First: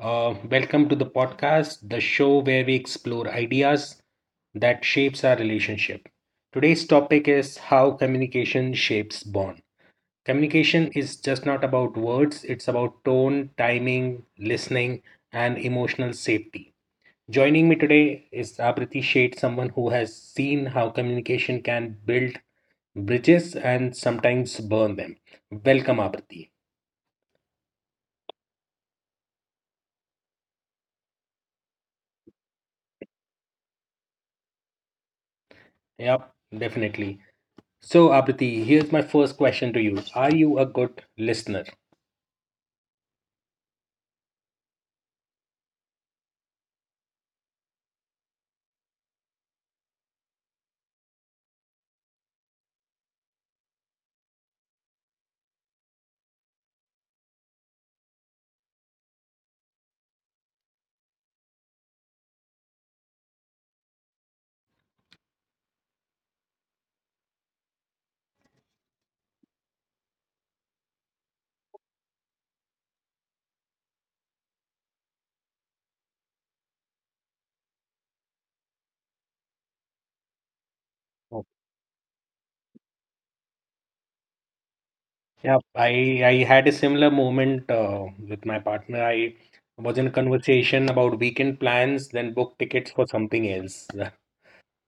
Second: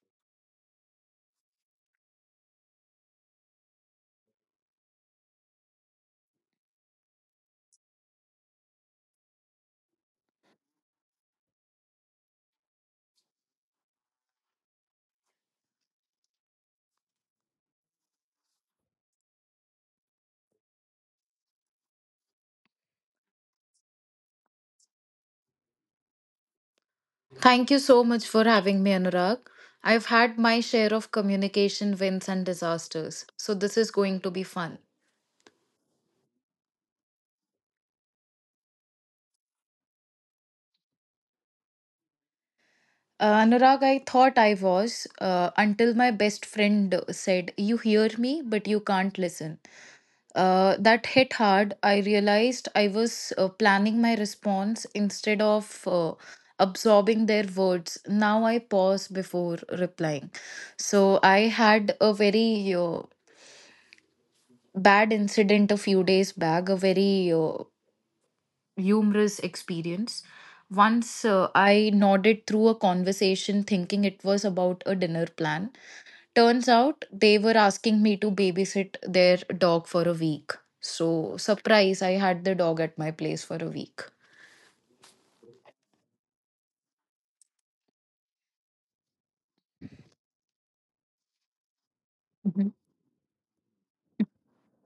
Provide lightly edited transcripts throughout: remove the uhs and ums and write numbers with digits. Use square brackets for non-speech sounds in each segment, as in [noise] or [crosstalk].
Welcome to the podcast, the show where we explore ideas that shapes our relationship. Today's topic is how communication shapes bond. Communication is just not about words; it's about tone, timing, listening, and emotional safety. Joining me today is Abriti Sheth, someone who has seen how communication can build bridges and sometimes burn them. Welcome, Abriti. Thank you so much for having me, Anurag. I've had my share of communication wins and disasters, so this is going to be fun. Yep, definitely. So, Apriti, here's my first question to you. Are you a good listener? Anurag, I thought I was until my best friend said, You hear me, but you can't listen. That hit hard. I realized I was planning my response instead of absorbing their words. Now I pause before replying. So I had a very bad incident a few days back, a very humorous experience. Once I nodded through a conversation thinking it was about a dinner plan. Turns out they were asking me to babysit their dog for a week. So, Oh. surprise, I had the dog at my place for a week. Yeah, I had a similar moment with my partner. I was in a conversation about weekend plans, then booked Mhm. tickets for something else. [laughs]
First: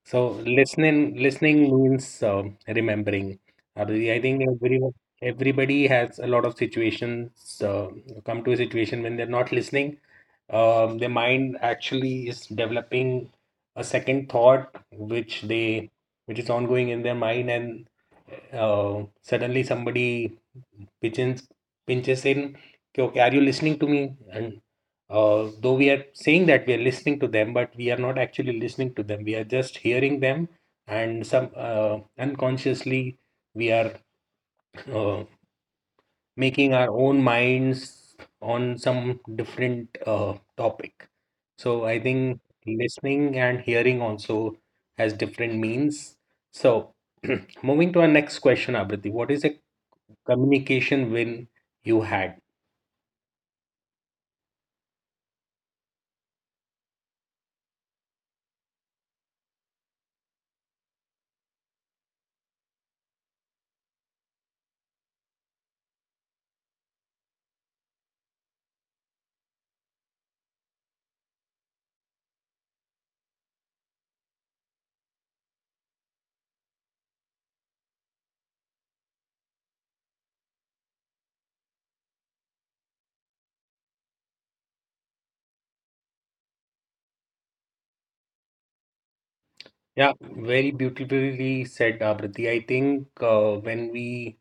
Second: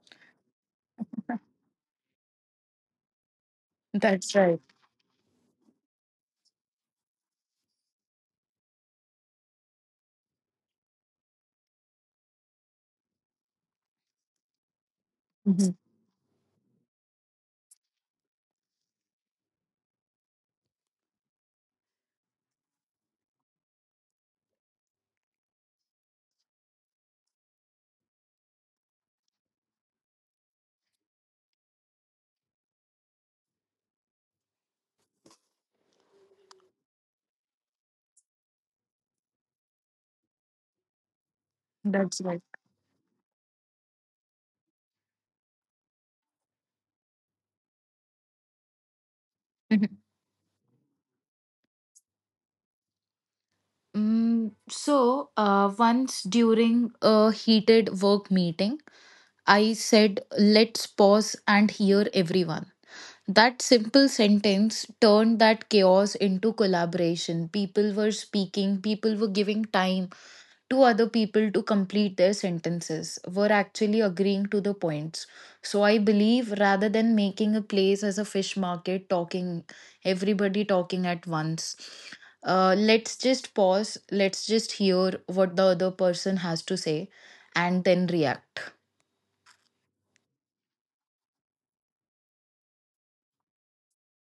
So listening means remembering. I That's think right. Everybody has a lot of situations come to a situation when they're not listening. Their mind actually is developing a second thought, Mhm. Which is ongoing in their mind, and suddenly somebody pinches pinches in. कि, okay, are you listening to me? And though we are saying that we are listening to them, but we are not actually listening to them. We are just hearing them, and some unconsciously we are uh, making our own minds on some different topic. So I That's think right. listening and hearing also has different means. So [clears throat] moving to our next question, Abriti, what is a Mhm. communication win you had? Once during a heated work meeting, I said, let's pause and hear everyone. That simple sentence turned that chaos into collaboration. People were speaking, people were giving time to other people to complete their sentences, were actually agreeing to the points. So I believe rather than making a place as a fish market, talking, everybody talking at once, let's just pause, let's just hear what the other person has to say and then react. Yeah, very beautifully said, Abrati. I think when we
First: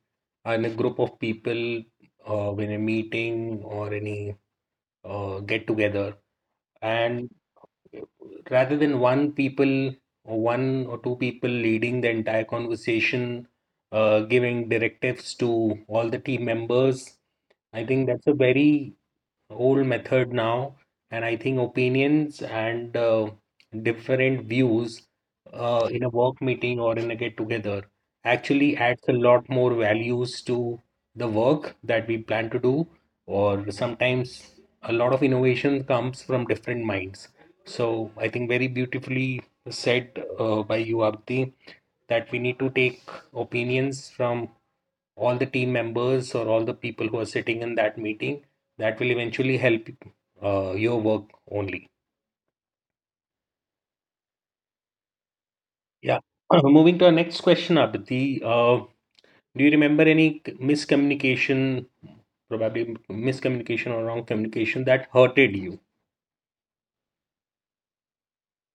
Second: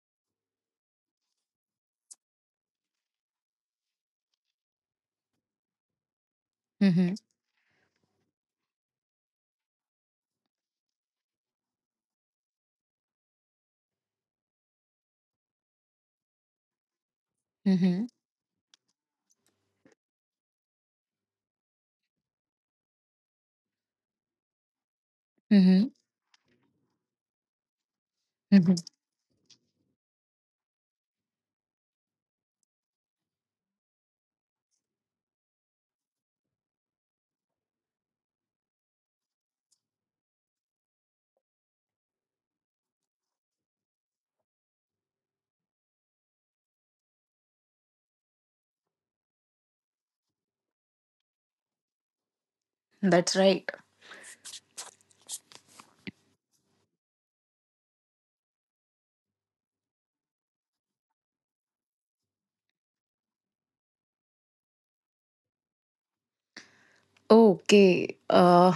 are in a group of people, when a meeting or any get together, Mm-hmm. and rather than one people or one or two people leading the entire conversation, giving directives to all the team members, I Mm-hmm. think that's a very whole method now, and I think opinions and different views Mm-hmm. In a work meeting or in a get together actually Mm-hmm. adds a lot more values to the work that we plan to do, or sometimes a lot of innovation comes from different minds. So I think very beautifully said by you, Abdi, that we need to take opinions from all the team members or all the people who are sitting in that meeting that will eventually help your work only. That's right. Yeah. Moving to our next question, Abdi, uh, do you remember any miscommunication, probably miscommunication or wrong communication that hurted you? Okay. Uh,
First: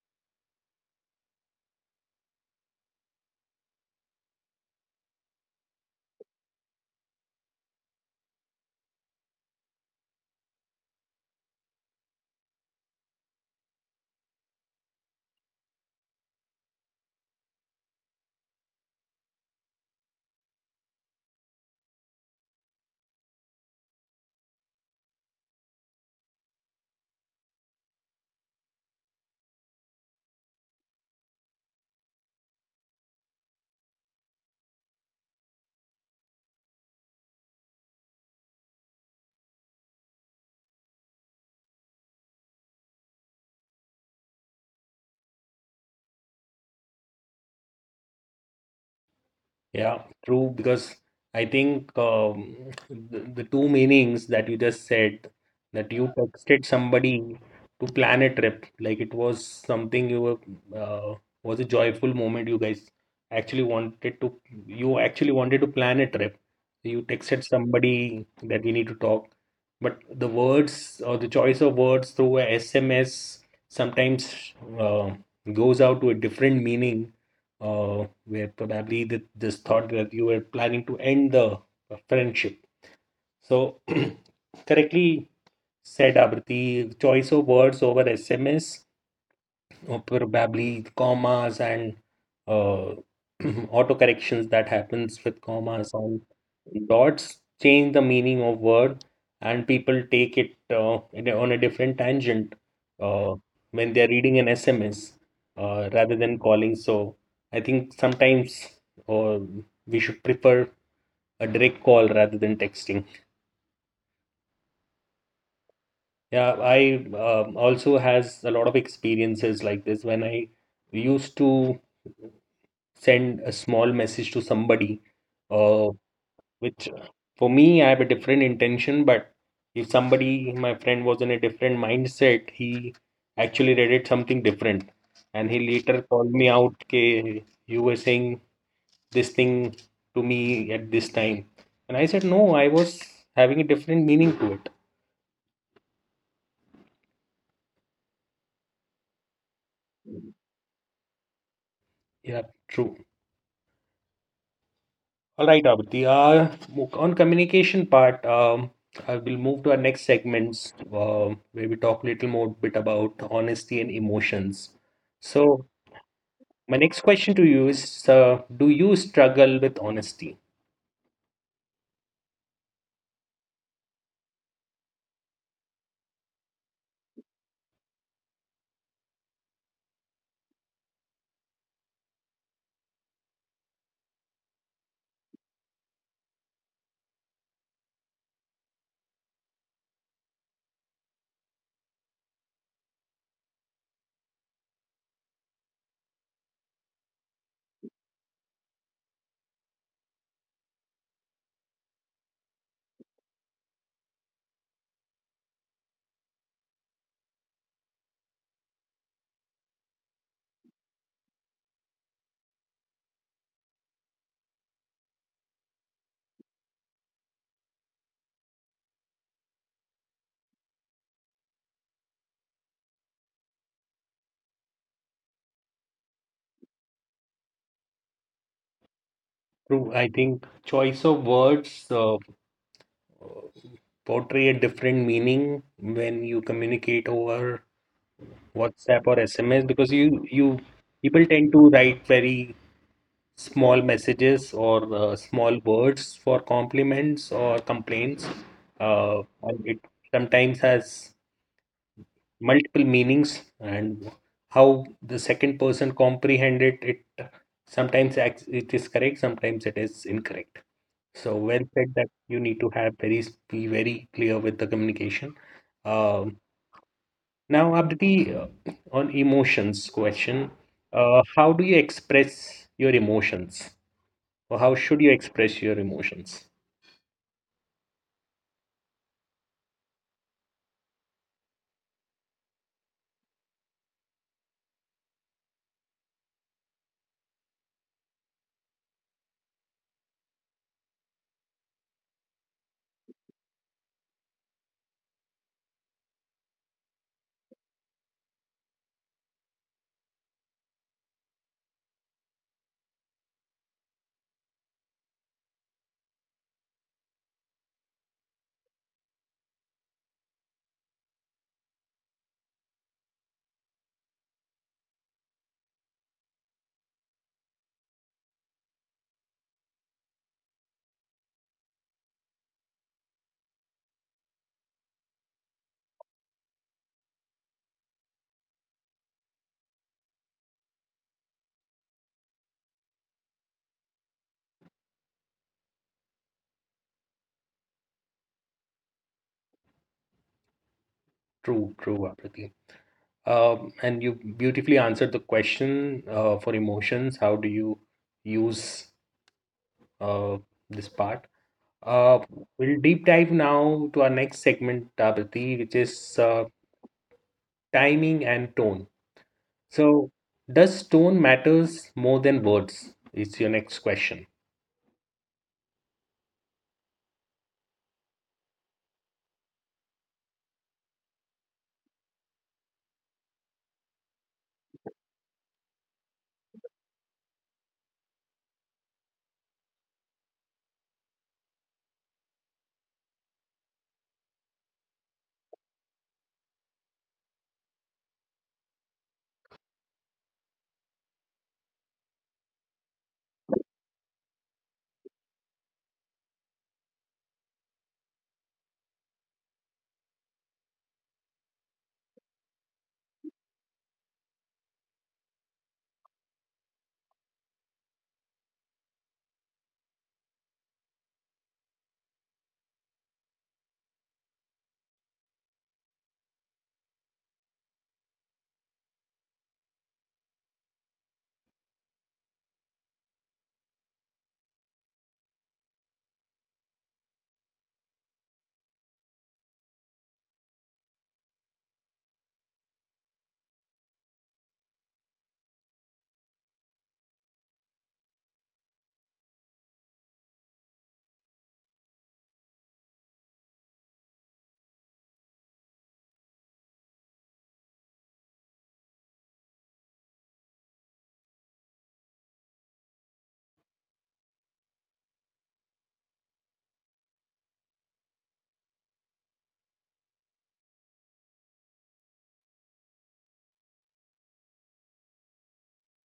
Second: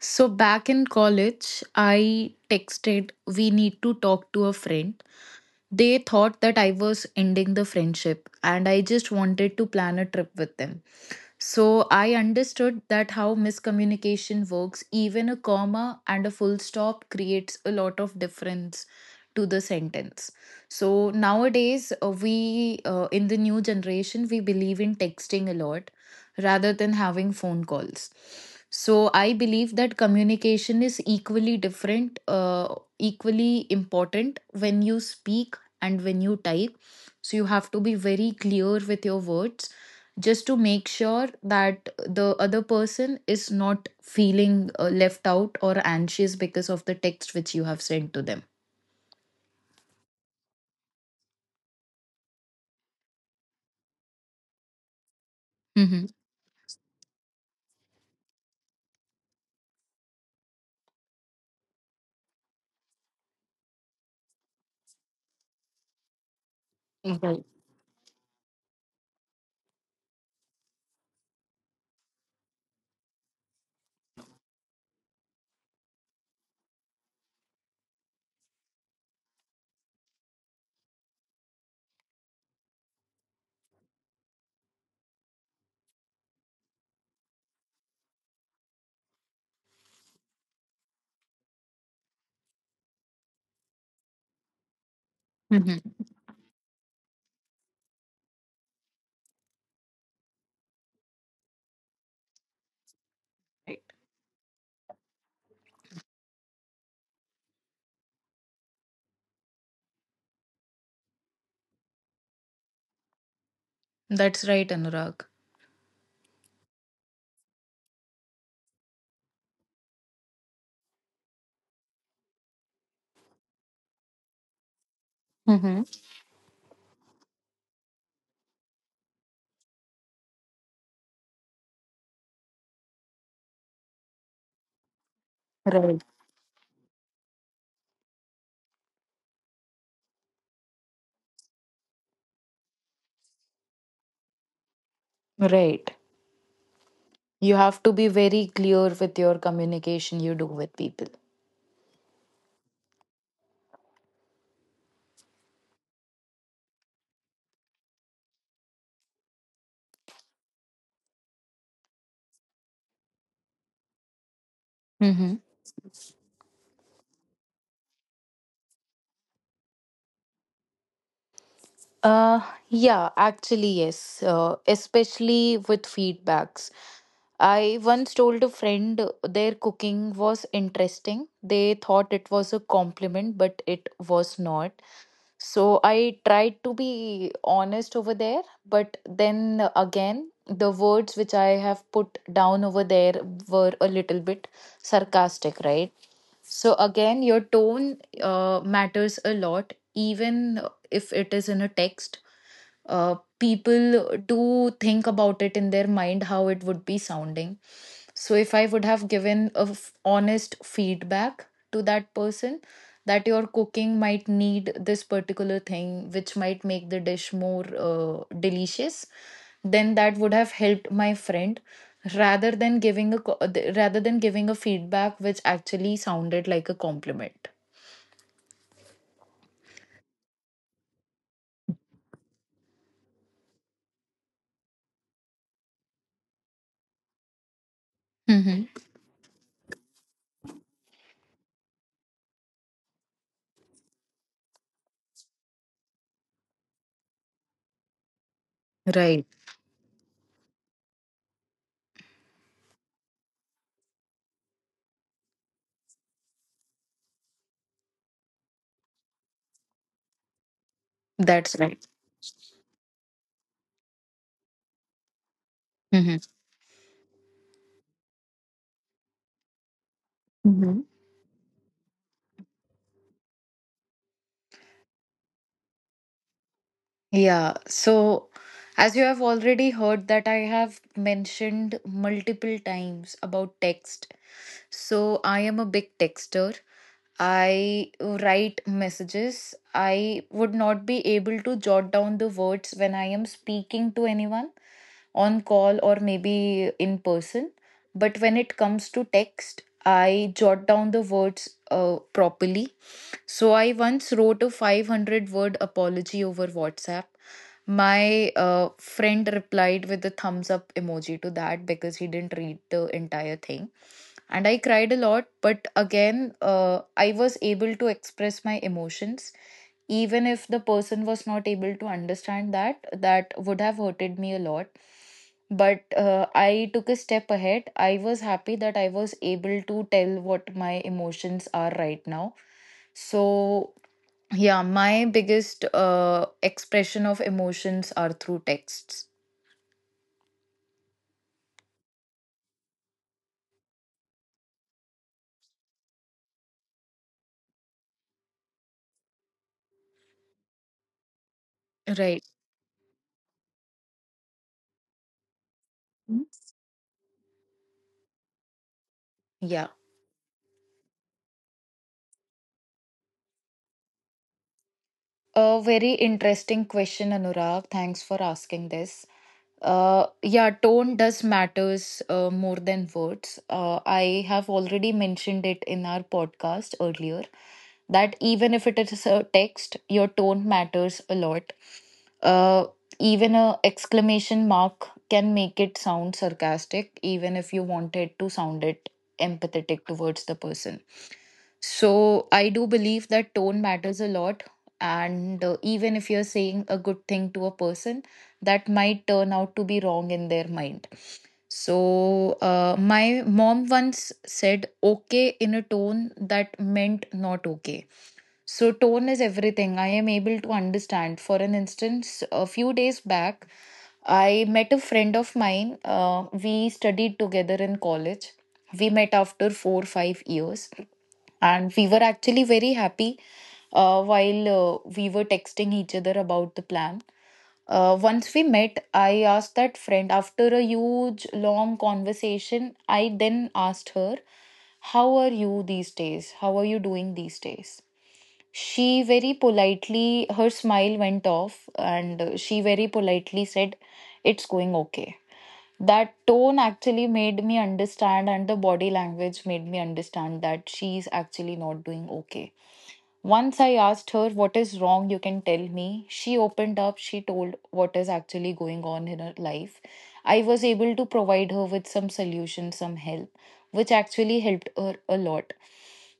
so back in college, I texted, we need to talk to a friend. They thought that I was ending the friendship and I just wanted to plan a trip with them. So I understood that how miscommunication works, even a comma and a full stop creates a lot of difference to the sentence. So nowadays, we in the new generation, we believe in texting a lot rather than having phone calls. So I believe that communication is equally different, equally important when you speak and when you type. So you have to be very clear with your words just to make sure that the other person is not feeling left out or anxious because of the text which you have sent to them. Yeah, true. Because I think the two meanings that you just said, that Hmm. you texted somebody to plan a trip, like it was something uh, was a joyful moment. You guys actually wanted to, you actually wanted to plan a trip. You texted Right. somebody that we need to talk. But the words or the choice of words through a SMS sometimes goes out to a different meaning. uh, where probably this thought that you were planning to end the friendship. So, [clears throat] correctly said, Abrati, choice of words over SMS, probably commas and uh, [clears throat] auto corrections that happens with Hmm. commas on dots change the meaning of word, and people take it on a different tangent, uh, Right. when they're reading an SMS, rather than calling. So I think sometimes uh, we should prefer a direct call rather than texting. That's right, Anurag. Yeah, I also has a lot of experiences like this when I used to send a small message to somebody, Mm-hmm. uh, which for me, I have a different intention. But if somebody, my friend, was in a different mindset, he actually read it something different. And he Right. later called me out, K, you were saying this thing to me at this time. And I said, no, I was having a different meaning to it. Right. You have to be very clear with your communication you do with people. Yeah, true. All right, Abhiti. On communication part, I will move to our next segments, where we talk a little more bit about honesty and emotions. So my next question to you is, do you struggle with honesty? Uh, yeah, actually, yes, especially with feedbacks. I once told a friend their cooking was interesting. They thought it was a compliment, but it was not. So I tried to be honest over there, but then again, the words which I have put down over there were a little bit sarcastic, right? So again, your tone matters a lot, even if it is in a text. People do think about it in their mind how it would be sounding. So, if I would have given a honest feedback to that person that your cooking might need this particular thing, which might make the dish more delicious, then that would have helped my friend rather than giving a co- rather than giving a feedback which actually sounded like a compliment. True, I think choice of words portray a different meaning when you communicate over Mm-hmm. WhatsApp or SMS because you people tend to write very small messages or small words for compliments or complaints. Right. And it sometimes has multiple meanings, and how the second person comprehend it, it sometimes acts; it is correct, sometimes it is incorrect. So That's well right. said that you need to have very be very clear with the communication. Um, Now, Abdi, on emotions question, Mm-hmm. How do you express your emotions? Or how should you express your emotions? Yeah, so as you have already heard that I have mentioned multiple times about text. So I am a big texter. I write messages. I would not be able to jot down the words when I am speaking to anyone on call or maybe in person. But when it comes to text, I jot down the words properly. So I once wrote a 500-word word apology over WhatsApp. My friend replied with a thumbs up emoji to that because he didn't read the entire thing. And I cried a lot, but again, I was able to express my emotions even if the person was not able to understand that that would have hurted me a lot, but I took a step ahead. I was happy that I was able to tell what my emotions are right now. So, yeah, my biggest expression of emotions are through texts. True, true, Apriti. And you beautifully answered the question for emotions. How do you use uh, this part? Uh, Right. we'll deep dive now to our next segment, Apriti, which is timing and tone. Yeah, So, does tone matters more than words? It's your next question. a very interesting question, Anurag. Thanks for asking this. Yeah, tone does matters more than words. I have already mentioned it in our podcast earlier that even if it is a text, your tone matters a lot. Uh, even a exclamation mark can make it sound sarcastic, even if you wanted to sound it empathetic towards the person. So I do believe that tone matters a lot, and even if you're saying a good thing to a person, that might turn out to be wrong in their mind. So, my mom once said okay in a tone that meant not okay. So, tone is everything. I am able to understand. For an instance, a few days back, I met a friend of mine. We studied together in college. We met after four, 5 years, and we were actually very happy while we were texting each other about the plan. Once we met, I asked that friend after a huge long conversation. I then asked her, How are you these days? How are you doing these days? She very politely, her smile went off, and she very politely said, It's going okay. That tone actually made me understand, and the body language made me understand that she's actually not doing okay. Once I asked her, What is wrong? You can tell me. She opened up. She told what is actually going on in her life. I was able to provide her with some solution, some help, which actually helped her a lot.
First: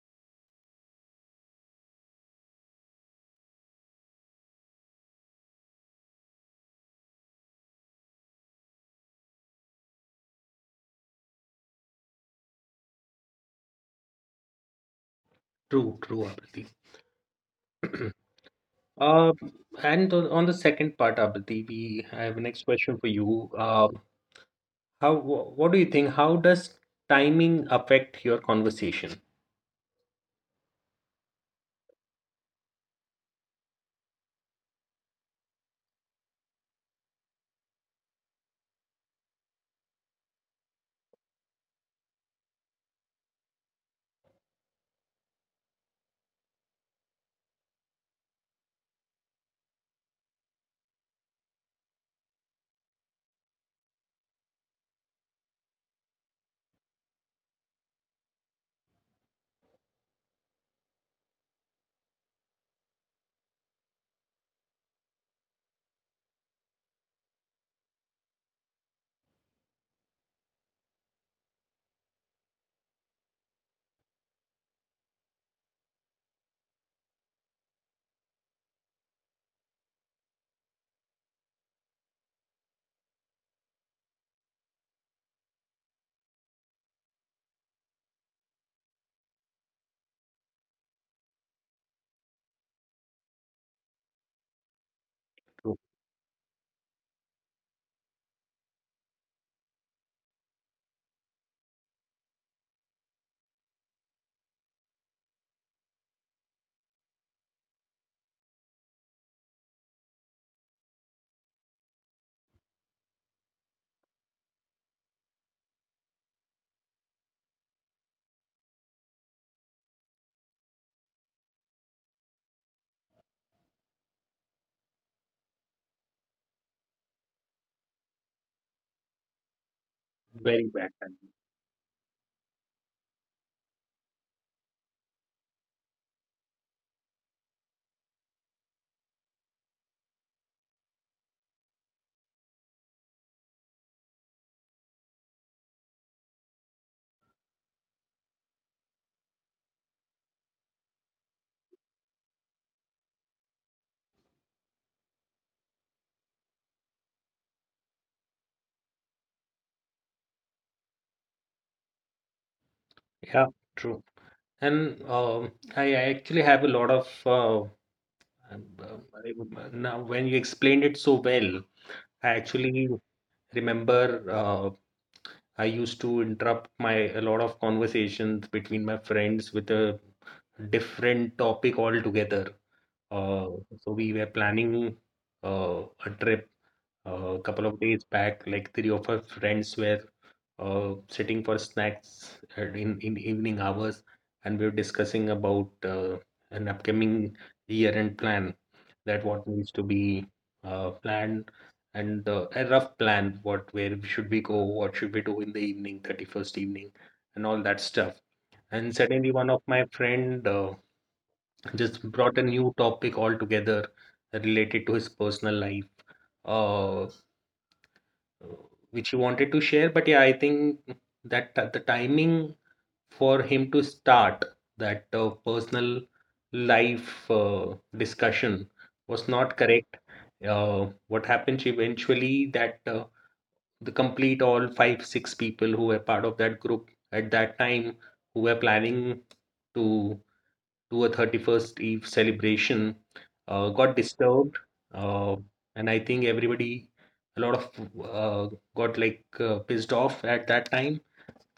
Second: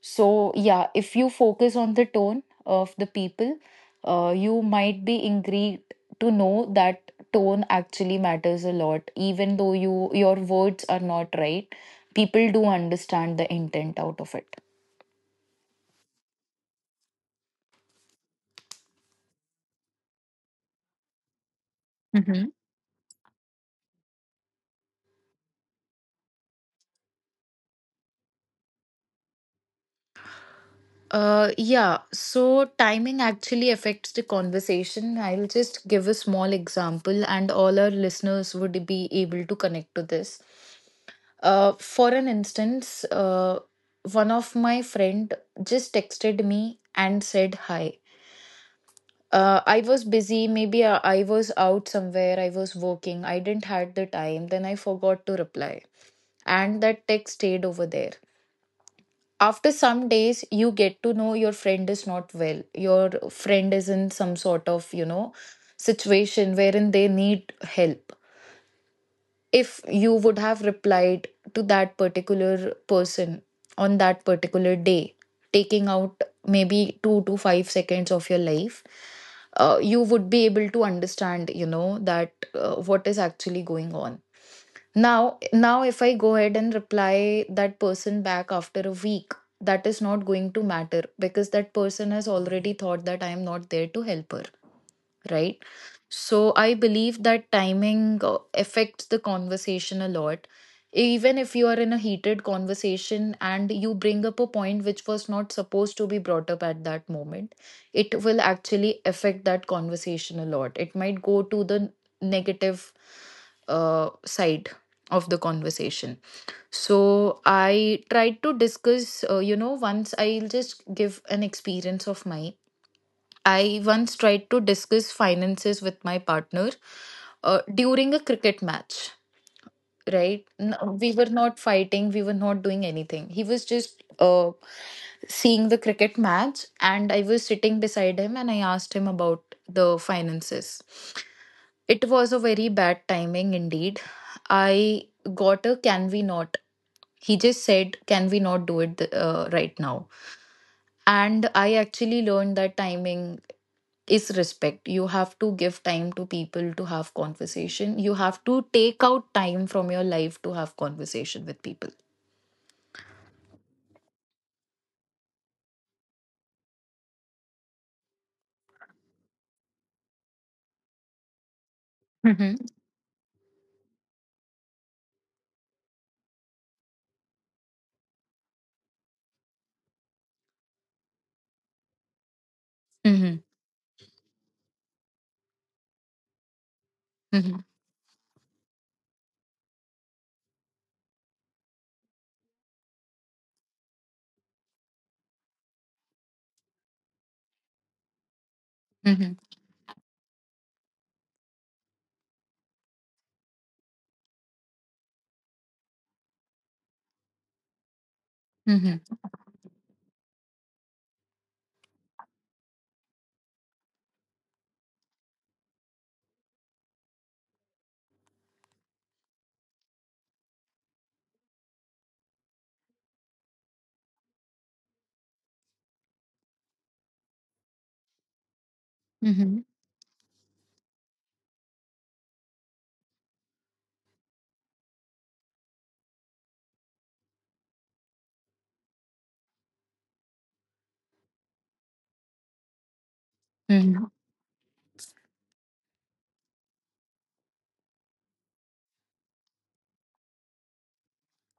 So, yeah, if you focus on the tone of the people, you might be intrigued to know that tone actually matters a lot, even though your words are not right. People do understand the intent out of it. True, true, Apriti. [clears throat] Uh, and on the second part, Abhiti, we I have a next question for you. What do you think? How does timing affect your conversation? Yeah, so timing actually affects the conversation. I'll just give a small example, and all our listeners would be able to connect to this. For an instance, one of my friend just texted me and said hi. I was busy, maybe I was out somewhere, I was working, I didn't had the time, then I forgot to reply. And that text stayed over there. After some days, you get to know your friend is not well, your friend is in some sort of, you know, situation wherein they need help. If you would have replied to that particular person on that particular day, taking out maybe 2 to 5 seconds of your life, you would be able to understand, you know, that what is actually going on. Now, if I go ahead and reply that person back after a week, that is not going to matter because that person has already thought that I am not there to help her, right? True. So I believe that timing affects the conversation a lot. Even if you are in a heated conversation and you bring up a point which was not supposed to be brought up at that moment, it will actually affect that conversation a lot. It might go to the negative side of the conversation. So I tried to discuss, you know, once I'll just give an experience of mine. I once tried to discuss finances with my partner during a cricket match, right? Very bad We were timing. not fighting, we were not doing anything. He was just seeing the cricket match, and I was sitting beside him and I asked him about the finances. It was a very bad timing indeed. I got a, can we not. He just said, can we not do it right now. And I actually learned that timing is respect. You have to give time to people to have conversation. You have to take out time from your life to have conversation with people. Yeah, true. And I actually have a lot of now when you explained it so well, I Mm-hmm. actually remember I used to interrupt my a lot of conversations between my friends with a different topic altogether. Mm-hmm. Uh, so we were planning a trip a Mm-hmm. couple of days back. Like three of our friends were sitting for snacks in evening hours, and we were discussing about an upcoming year-end plan, that Mm-hmm. what needs to be planned, and a rough plan, what where should we go, what should we do in the evening, 31st evening, and all that stuff. And Mm-hmm. suddenly, one of my friend. Just brought a new topic altogether related to his personal life, uh, which he wanted to share. But yeah, I think that the timing for him to start that personal life discussion was Mm-hmm. not correct. What happens eventually that the complete all five, six people who were part of that group at that time who were planning to do a 31st Eve celebration got Mm-hmm. disturbed. Uh, and I think everybody, a lot of got like pissed off at that time.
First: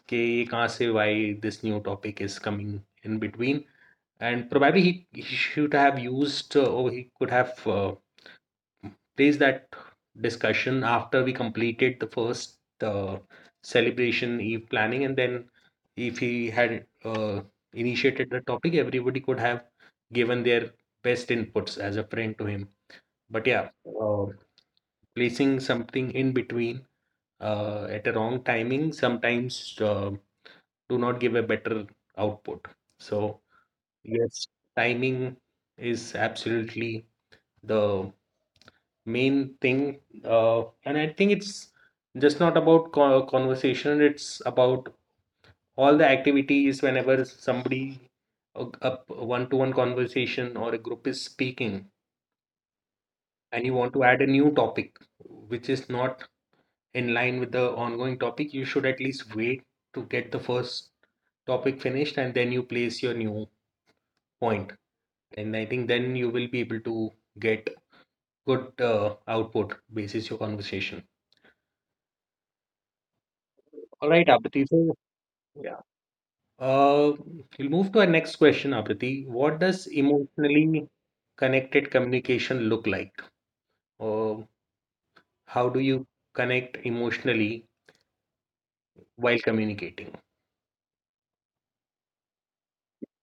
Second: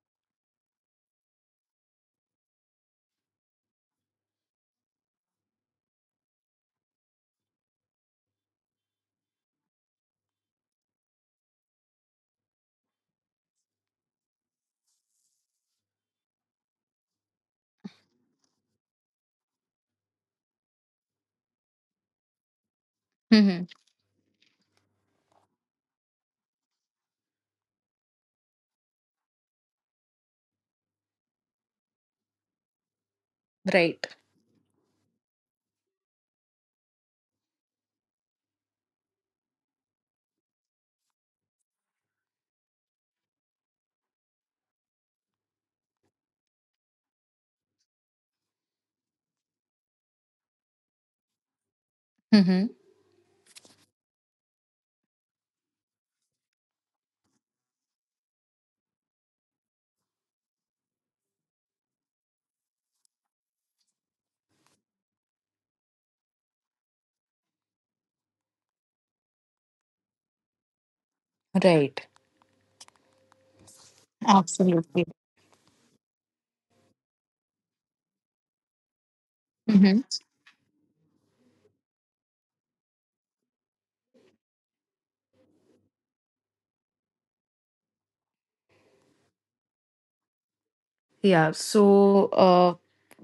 कि ये कहाँ से why this new topic is coming in between. And probably he should have used or he could have placed that discussion after we completed the first celebration eve planning. And then if he had initiated the topic, everybody could have given their best inputs as a friend to him. But yeah, Mm-hmm. uh, placing something in between at a wrong timing sometimes do not give a better output. So, Right. yes, timing is absolutely the main thing. And I think it's just not about conversation, it's about all the activities whenever somebody a one-to-one conversation or a group is speaking Mm-hmm. and you want to add a new topic which is not in line with the ongoing topic, you should at least wait to get the first topic finished and then you place your new point. And I think then you will be able to get good output basis your conversation. Right. All right, Abriti. So, Absolutely. yeah. Uh, we'll move to our next question, Apriti. What does Mm-hmm. emotionally connected communication look like? Or how do you connect emotionally while communicating? Yeah, so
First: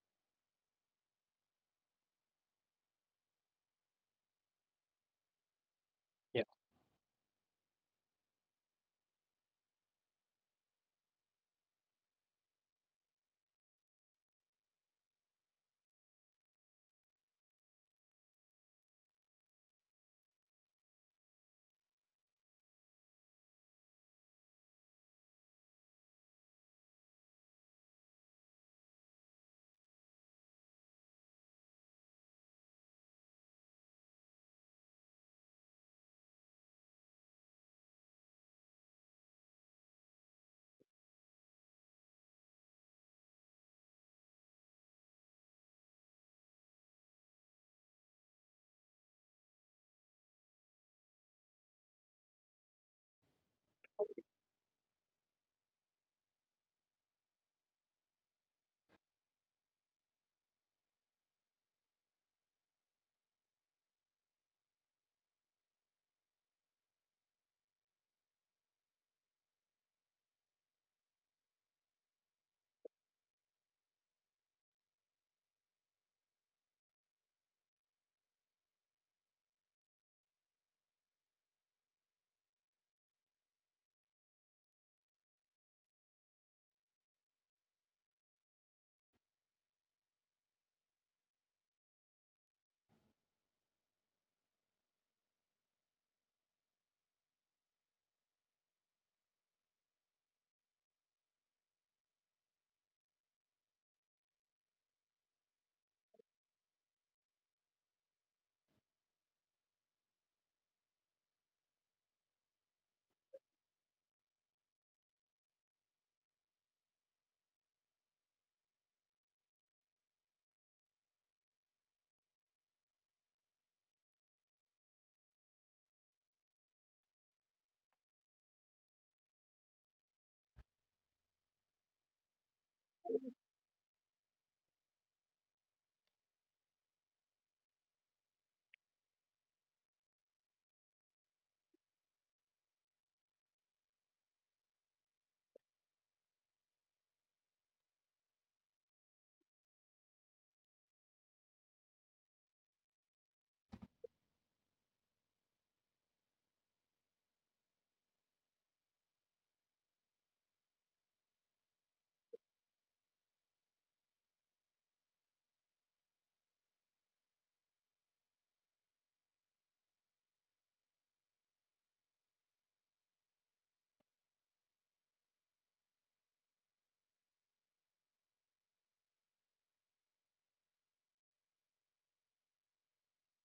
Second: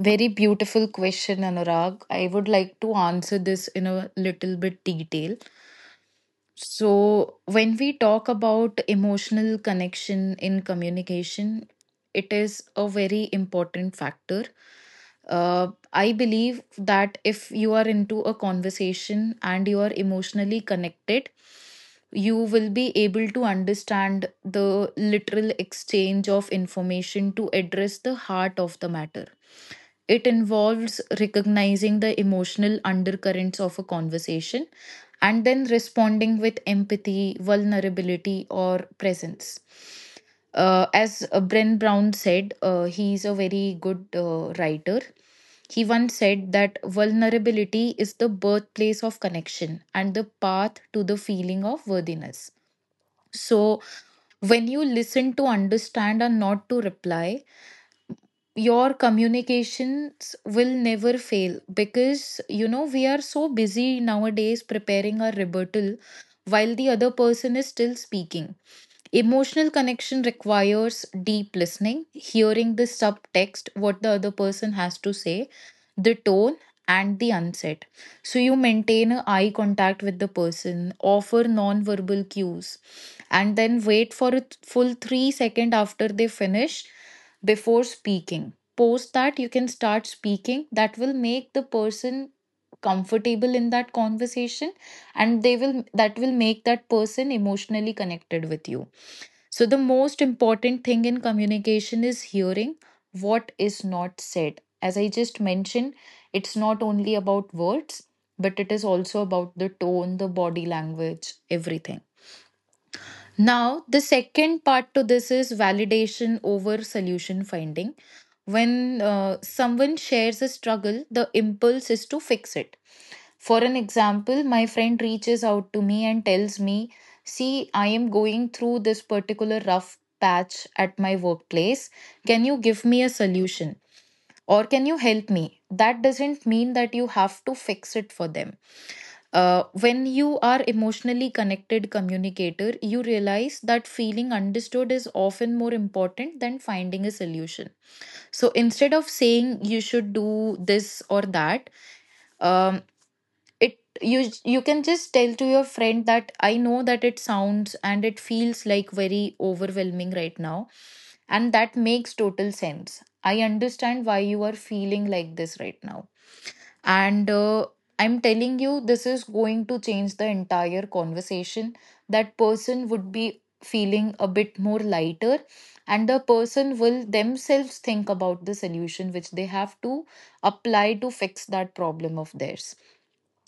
very beautiful question, Anurag. I would like to answer this in a little bit detail. Yeah. So, when we talk about emotional connection in communication, it is a very important factor. I believe that if you are into a conversation and you are emotionally connected, you will be able to understand the literal exchange of information to address the heart of the matter. It involves recognizing the emotional undercurrents of a conversation and then responding with empathy, vulnerability, or presence. As Brent Brown said, he is a very good writer. He once said that vulnerability is the birthplace of connection and the path to the feeling of worthiness. So, when you listen to understand and not to reply, your communications will never fail because you know we are so busy nowadays preparing our rebuttal while the other person is still speaking. Emotional connection requires deep listening, hearing the subtext, what the other person has to say, the tone, and the unset. So you maintain a eye contact with the person, offer non-verbal cues, and then wait for a full 3 second after they finish before speaking. Post that you can start speaking. That will make the person comfortable in that conversation, and they will that will make that person emotionally connected with you. So, the most important thing in communication is hearing what is not said. As I just mentioned, it's not only about words, but it is also about the tone, the body language, everything. Now, the second part to this is validation over solution finding. When someone shares a struggle, the impulse is to fix it. For an example, my friend reaches out to me and tells me, see, I am going through this particular rough patch at my workplace. Can you give me a solution? Or can you help me? That doesn't mean that you have to fix it for them. When you are emotionally connected communicator, you realize that feeling understood is often more important than finding a solution. So instead of saying you should do this or that, um, it you you can just tell to your friend that I know that it sounds and it feels like very overwhelming right now, and that makes total sense. I understand why you are feeling like this right now, and I'm telling you this is going to change the entire conversation. That person would be feeling a bit more lighter, and the person will themselves think about the solution which they have to apply to fix that problem of theirs.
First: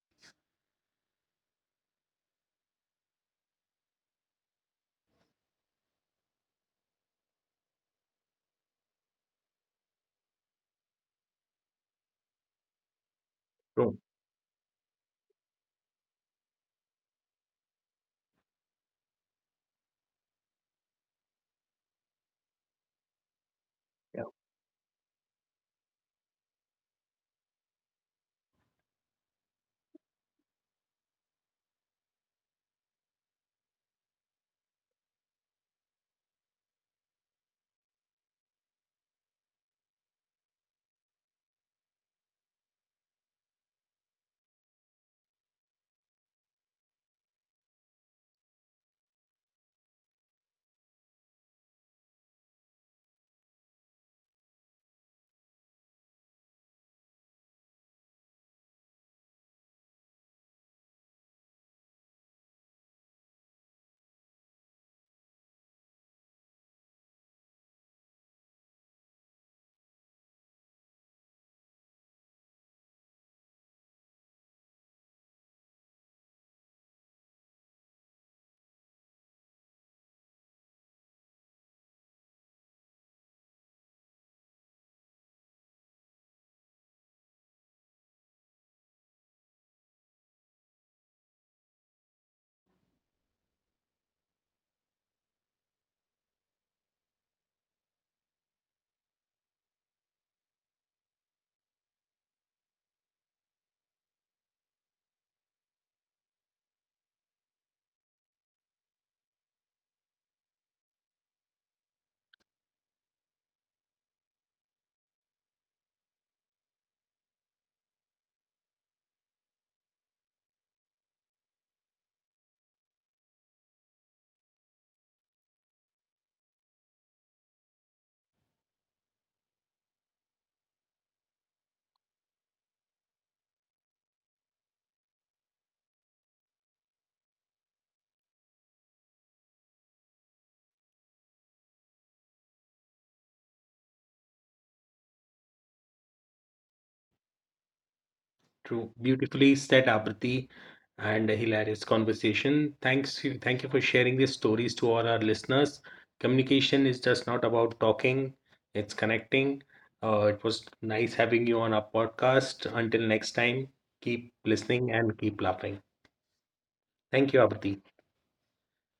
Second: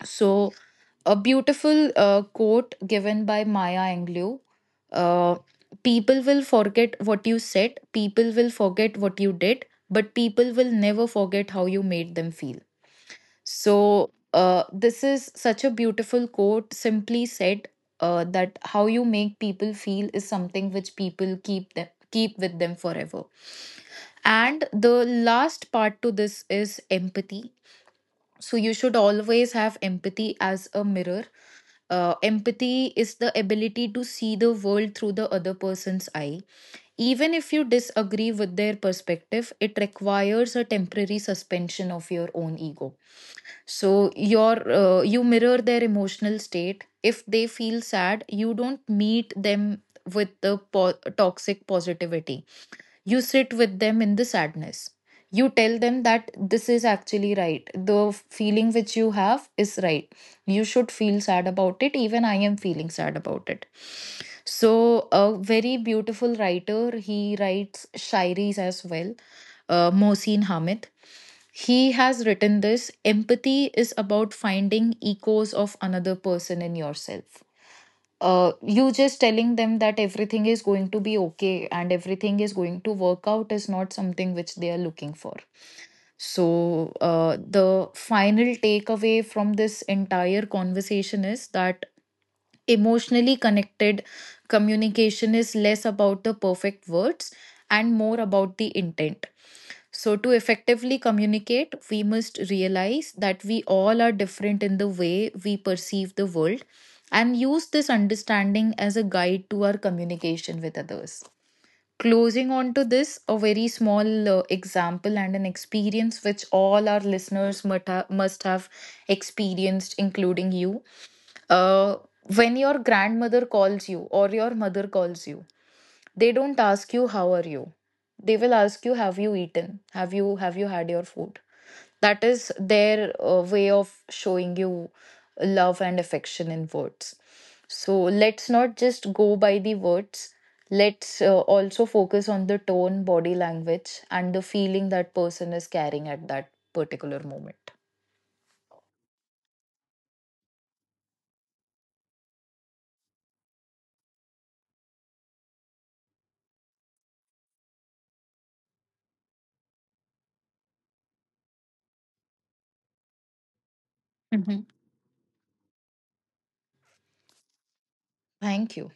So a beautiful quote given by Maya Angelou. Uh, People will forget what you said, people will forget what you did, but people will never forget how you made them feel. True. So, this is such a beautiful quote, simply said, that how you make people feel is something which people keep them keep with them forever. Yeah. And the last part to this is empathy. So you should always have empathy as a mirror. Empathy is the ability to see the world through the other person's eye. Even if you disagree with their perspective, it requires a temporary suspension of your own ego. So your you mirror their emotional state. If they feel sad, you don't meet them with the toxic positivity. You sit with them in the sadness. You tell them that this is actually right, the feeling which you have is right. You should feel sad about it, even I am feeling sad about it. So a very beautiful writer, he writes shairis as well, Mohsin Hamid. He has written this: empathy is about finding echoes of another person in yourself. Uh, you just telling them that everything is going to be okay and everything is going to work out is not something which they are looking for. So, the final takeaway from this entire conversation is that emotionally connected communication is less about the perfect words and more about the intent. So, to effectively communicate, we must realize that we all are different in the way we perceive the world, and use this understanding as a guide to our communication with others. Closing on to this, a very small example and an experience which all our listeners must have experienced, including you. uh, when your grandmother calls you or your mother calls you, they don't ask you how are you, they will ask you have you eaten, have you had your food. That is their way of showing you love and affection in words. So let's not just go by the words. Let's also focus on the tone, body language, and the feeling that person is carrying at that particular moment. True. Beautifully said, Apriti, and a hilarious conversation. Thanks you, thank you for sharing these stories to all our listeners. Communication is just not about talking, it's connecting. It was nice having you on our podcast. Until next time, keep Mhm. listening and keep laughing. Thank you, Apriti. Thank you.